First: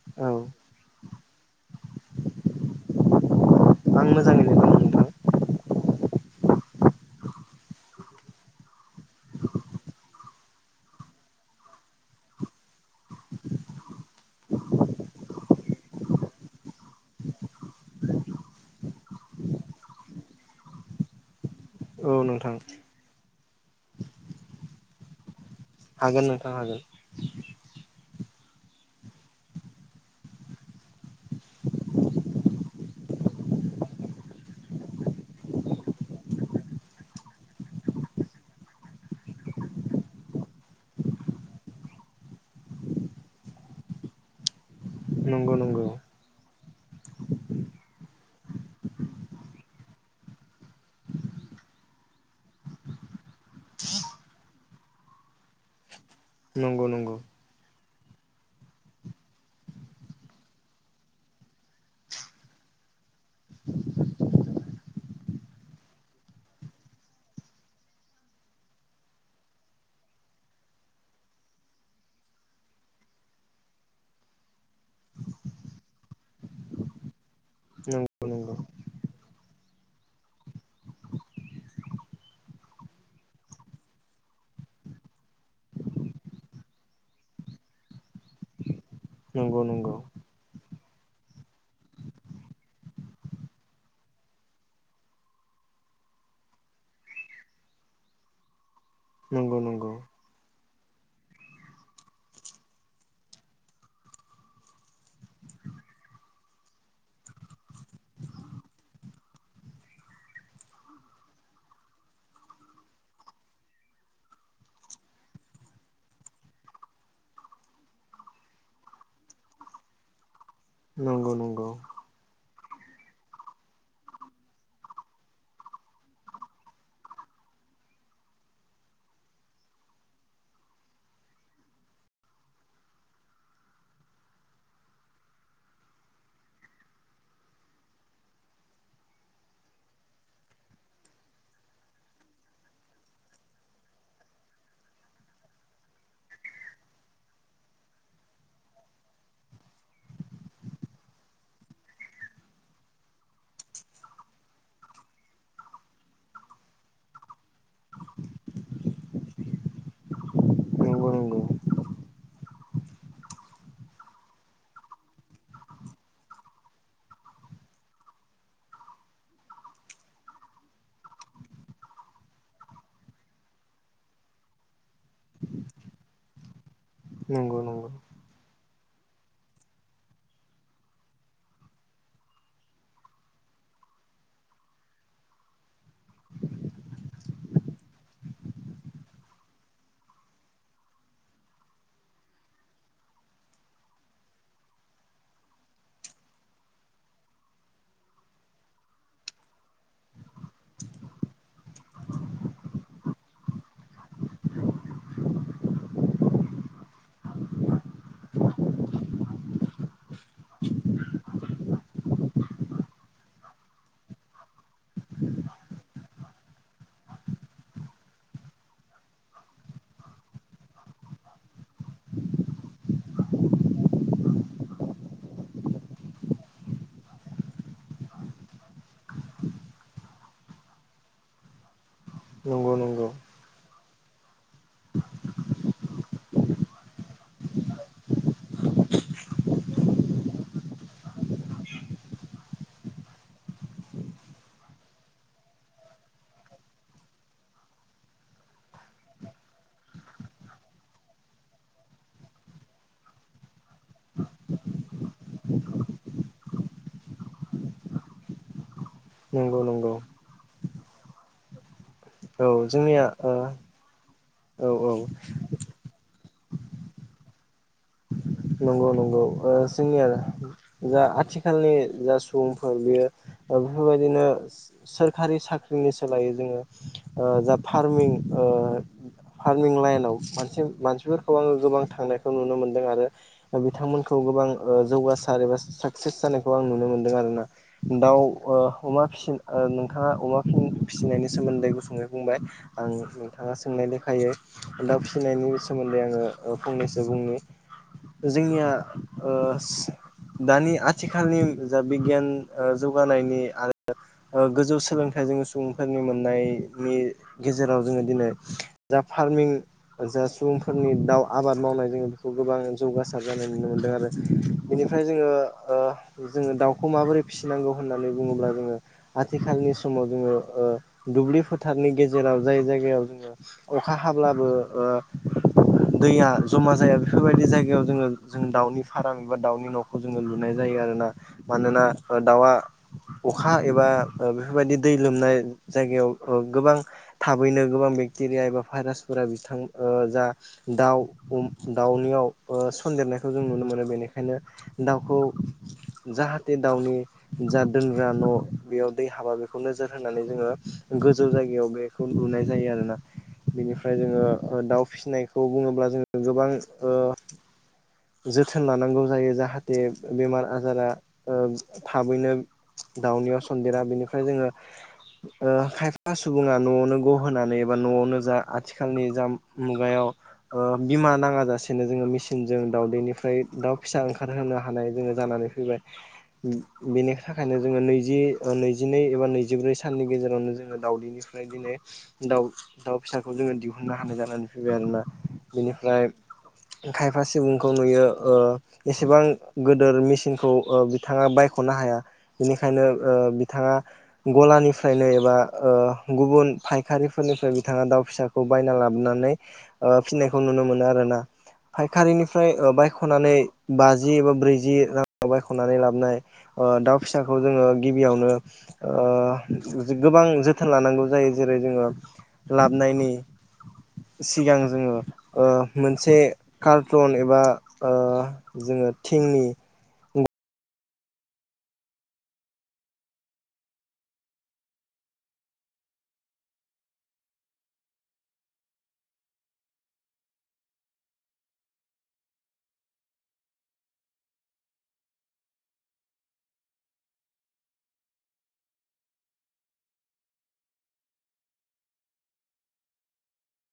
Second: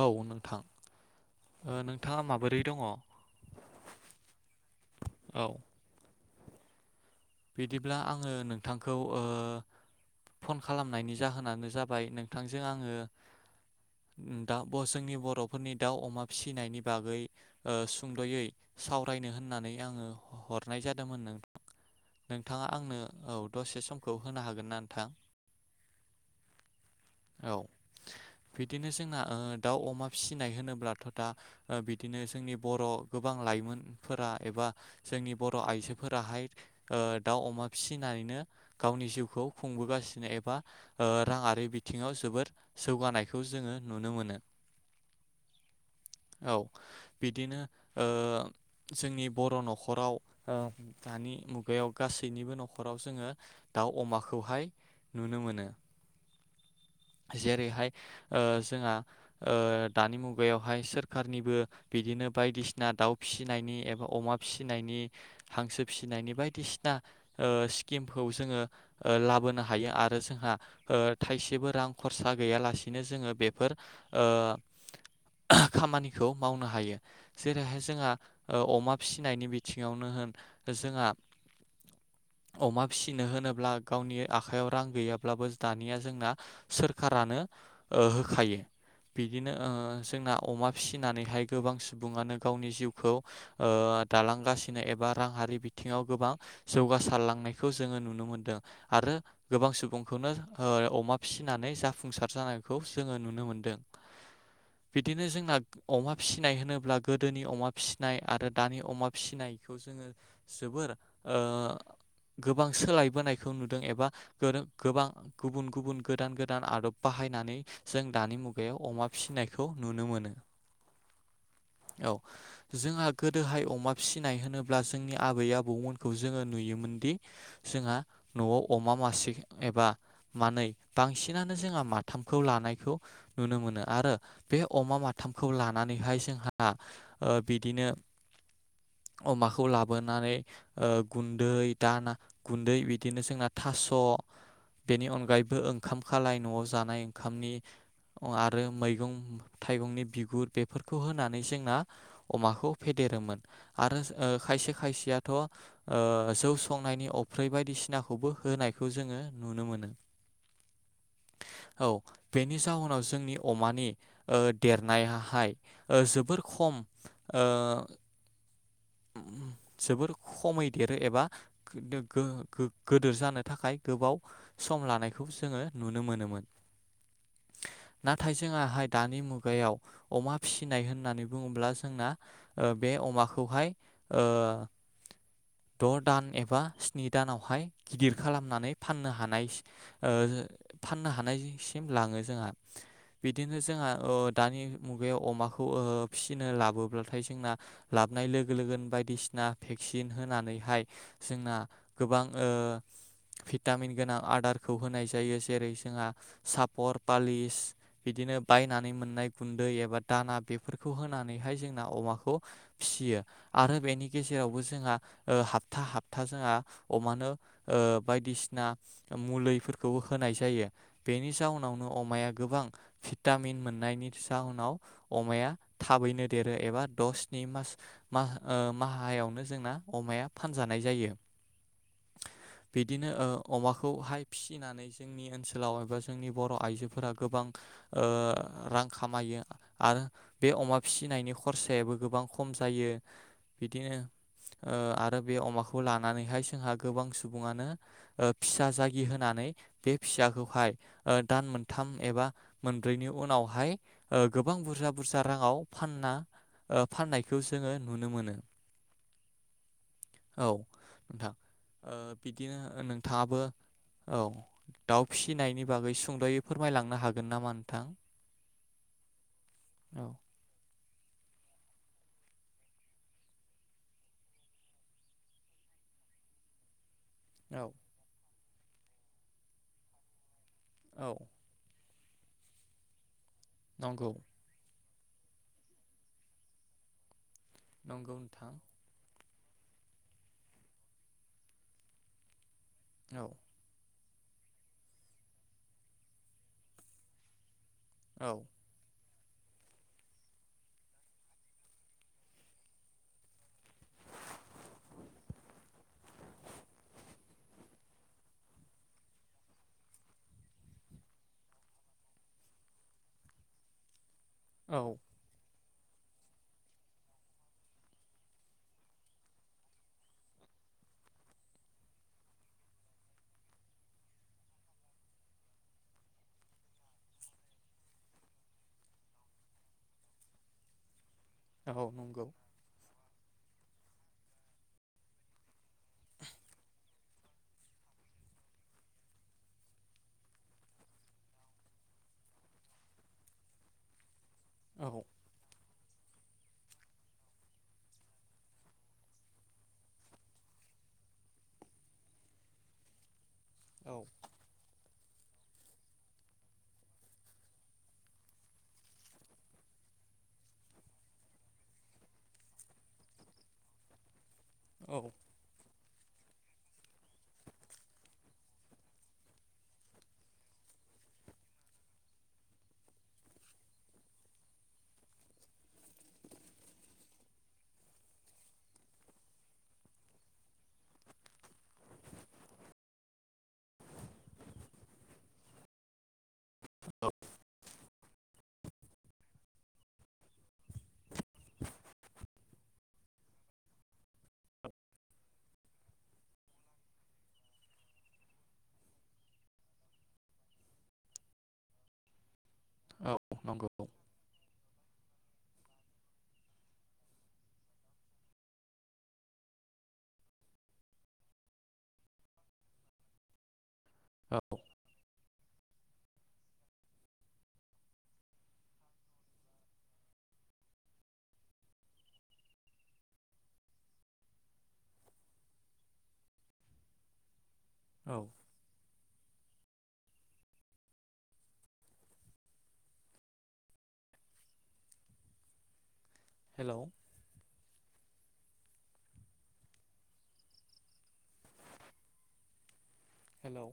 औ नोंथां नोंथाङा माबोरै दङ? आं मोजाङैनो दङ। औ। बिदिब्ला आङो नोंथांखौ ओ फन खालामनायनि जाहोनानो जाबाय नोंथांजों आङो दा जोंनि बर'फोरनि दाउ अमा फिसिनायनि बागै सुंद'यै सावरायनो होननानै आङो हरनाय जादोंमोन नोंथां। औ नोंथां नोंथाङा आंनो औ दसे समखौ होनो हागोन ना नोंथां? हागोन नोंथां हागोन। औ बिदिनो जोंना दाउ अमा फिसिनाय होनोब्लाथ' दा बिदिनो जोंनि बर' गोबां लाइमोनफोरा एबा' जोंनि बर' आइजोफोराहाय दाउ अमा फिसिनानैनो गावनि जिउखौ खुंबोगासिनो एबा ओ राङारि बिथिङाव जोबोर जौगानायखौ जोङो नुनो मोनो। नंगौ नंगौ। औ बिदिनो ओ जोंनि बर' न'खराव दानि मुग गायाव बेयाव गासैनिबो न'खराव जोङो दाउ अमाखौहाय नुनो मोनो। नंगौ नंगौ। जेरैहाय ओ जोंहा ओ दानि मुगायावहाय सोरखारनिबो बिदिनो बायदिसिना दाउ फिसिनायनि एबा अमा फिसिनायनि हांसो फिसिनायनि बायदि बायदिसिना स्किमखौ जोङो लाबोनो हायो आरो जोंहा थाइसेबो रां खरसा गैयालासिनो जोङो बेफोर खामानिखौ मावनो हायो। जेरैहाय जोंहा नंगौ अमा फिसिनायनि बिथिङावनो होन जोंहा अमा फिसिनो होनोब्ला गावनि आखायाव रां गैयाब्लाबो दानिया जोंना सोरखारानो होखायो। बिदिनो नंगौ नंगौ जोंना अमा फिसिनानैहाय गोबां सुबुङानो गावनि जिउखौ दालांगासिनो एबा रां हारि बिथिङाव गोबां जौगासारलांनायखौ जोङो नुनो मोनदों आरो। नंगौ नंगौ गोबां सुबुंखौनो अमा फिसिनानै जाफुंसार जानायखौ जोङो नुनो मोनदों। बिदिनो जोंना अमा फिसिनाय होनोब्ला गोदोनि अमा फिसिनाय आरो दानि अमा फिसिनायखौ जोङो जोबोर ओ गोबां सोलायबोनायखौ नुदों एबा गोबां गुबुन गुबुन गोदान गोदान आदब बाहायनानै जों दानि मुगायाव अमा फिसिनायखौ नुनो मोनो। नंगौ नंगौ। औ जोंहा गोदोहाय अमा फिसिनाय होनोब्ला जोंनि आबै आबौमोन खौ जोङो नुयोमोनदि जोंहा न'आव अमा मासे एबा मानै बांसिनानो जोंहा माथामखौ लानायखौ नुनो मोनो आरो बे अमा माथामखौ लानानैहाय जोंहा। बिदिनो अमाखौ लाबोनानै गुन्दै दाना गुन्दै बिदिनो जोंना थास' बेनि अनगायैबो ओंखाम खालाय न'आव जानाय ओंखामनि आरो मैगं थाइगंनि बिगुर बेफोरखौ होनानै जोंना अमाखौ फेदेरोमोन आरो ओ खायसे खायसेयाथ' जौ संनायनि अफ्रि बायदिसिनाखौबो होनायखौ जोङो नुनो मोनो नंगौ [inaudible] औ बेनि जाउनाव जोंनि अमानि देरनायाहाय जोबोर खम ओ जोबोर खमै देरो एबा गो-गो-गोदोर जानो थाखाय गोबाव सम लानायखौ जोङो नुनो मोनोमोन। नोंगौ नोंगौ। नाथाय जोङाहाय दानि मुगायाव अमा फिसिनाय होननानै बुङोब्ला जोंना ओ बे अमाखौहाय ओ द' दान एबा स्नि दानावहाय गिदिर खालामनानै फाननो हानाय [unintelligible] फाननो हानायसिम लाङो जोंहा बिदिनो जोंहा दानि मुगायाव अमाखौ फिसिनो लाबोब्लाथाय जोंना लाबनाय लोगो लोगो गोन बायदिसिना भेक्सिन होनानैहाय जोंना गोबां ओ भिटामिन गोनां आदारखौ होनाय जायो जेरै जोंहा सापर पालिस बिदिनो बायनानै मोननाय गुन्दै एबा दाना बेफोरखौ होनानैहाय जोंना अमाखौ फियो आरो बेनि गेजेरावबो जोंहा ओ हाबथा हाबथा जोंहा अमानो ओ बायदिसिना मुलैफोरखौबो होनाय जायो। बेनि जाहोनावनो अमाया गोबां भिटामिन मोननायनि जाहनाव अमाया थाबैनो देरो एबा दस स्नि मास मा ओ माहायावनो जोंना अमाया फानजानाय जायो। नंगौ बिदिनो अमाखौहाय फिनानै जोंनि ओनसोलाव एबा जोंनि बर' आइजोफोरा गोबां ओ रां खामायो। आरो बे अमा फिनायनि खरसायाबो गोबां खम जायो। बिदिनो आरो बे अमाखौ लानानैहाय जोंहा गोबां सुबुङानो फिसा जागि होनानै बे फिसाखौहाय दान मोनथाम एबा मोनब्रैनि उनावहाय गोबां बुरजा बुरजा राङाव फानना फाननायखौ जोङो नुनो मोनो। नंगौ नंगौ। औ नोंथां ओ औ बिदिनो जोंनिया ओ नोंथाङाबो औ औ औ दाउ फिसिनायनि बागै सुंद'यै फोरमायलांनो हागोन नामा नोंथां? नंगौ नंगौ ओ जोंनि औ आरो जा आथिखालनि जा सुबुंफोर बेयो बेफोरबायदिनो सोरखारि साख्रिनि सोलायै जोङो जा औ फार्मिं फार्मिं लाइनाव मोनसे औ मानसिफोरखौ आङो गोबां थांनायखौ नुनो मोनदों आरो नंगौ बिथांमोनखौ गोबां जौगासार एबा साक्सेस जानायखौ आं नुनो मोन्दों आरो ना। नंगौ दाव नोंथां ओ अमा फि ओ नोंथाङा अमा फिसिनायनि सोमोन्दै गुसङै बुंबाय आं औ नोंथाङा सोंनाय लेखायै दाउ फिसिनायनि सोमोन्दै आङो ओ फंनैसो बुंनि। औ जोंनिया ओ दानि आथिखालनि जा बिगियान ओ जौगानायनि आरो ओ गोजौ सोलोंथाइजों सुबुंफोरनि मोननायनि गेजेराव जोङो दिनै जा फार्मिं जा सुबुंफोरनि दाउ आबाद मावनाय जोङो खौ गोबां जौगासार जानाय नुनो मोनदों आरो, औ बेनिफ्राय जोङो जोङो दाउखौ माबोरै फिसिनांगौ? होननानै बुङोब्ला जोङो आथिखालनि समाव जोङो दुब्लि फोथारनि गेजेराव जाय जायगायाव अखा हाब्लाबो दैया जमा जाया। बेफोरबायदि जायगायाव जोङो जों दाउनि फार्म एबा दाउनि न'खौ जोङो लुनाय जायो आरोना। मानोनना औ नंगौ दाउवा अखा एबा बेफोरबायदि दै लोमनाय जायगायाव गोबां थाबैनो गोबां बेक्टेरिया एबा भाइरासफोरा बिथां जा दाउ दाउनियाव सनन्देरनायखौ जों नुनो मोनो, बेनिखायनो औ दाउखौ जाहाथे दावउनि जा दोनग्रा न' बेयाव दै हाबा बेखौ नोजोर होनानै जोङो गोजौ जायगायाव बे बे खौ नुनाय जायो आरोना। औ बिनिफ्राय जोङो दाउ फिसिनायखौ बुङोब्ला जोङो गोबां अ जोथोन लानांगौ जायो जाहाथे बेमार आजारा ओ थाबैनो दाउनियाव सन्देरा बेनिखायनो जोङो औ। खायफा सुबुङा न'आवनो ग होनोनानै एबा न'आवनो जा आथिखालनि जा मुगायाव अ बिीमा नाङा ज फसेनो जोङो मेसिनजों दाउदैनिफ्राय दाउ फिसा ओंखारहोनो हानाय जोङो जानानै फैबाय। बेनि थाखायनो जोङो नैजि नैजिनै एबा नैजिब्रै साननि गेजेरावनो जोङो दावउदैनि ओमफ्राय दिनै दाउ दाउ फिसाखौ जोङो दिहुननो हानाय जानानै फैबाय आरोना बिनिफ्राय खायफा सुबुंखौ नुयो ओ एसेबां गोदोर मेसिनखौ ओ बिथाङा बायख'नो हाया। बेनिखायनो ओ बिथाङा गलानिफ्रायनो एबा ओ गुबुन फायखारिफोरनिफ्राय बिथाङा दाउ फिसा खौ बायना लाबोनानै ओ फिनायखौ नुनो मोनो आरोना। फायखारिनिफ्राय ओ औ बायख'नानै नंगौ बा जि बा ब्रैजि राङाव बायख'नानै लाबोनाय ओ दाउ फिसाखौ जोङो गिबियावनो ओ गोबां जोथोन लानांगौ जायो जेरै जोङो लाबनायनि औ सिगां जोङो ओ मोन मोनसे कारटन एबा ओ जोङो थिंनि औ। हेल'। हेल'।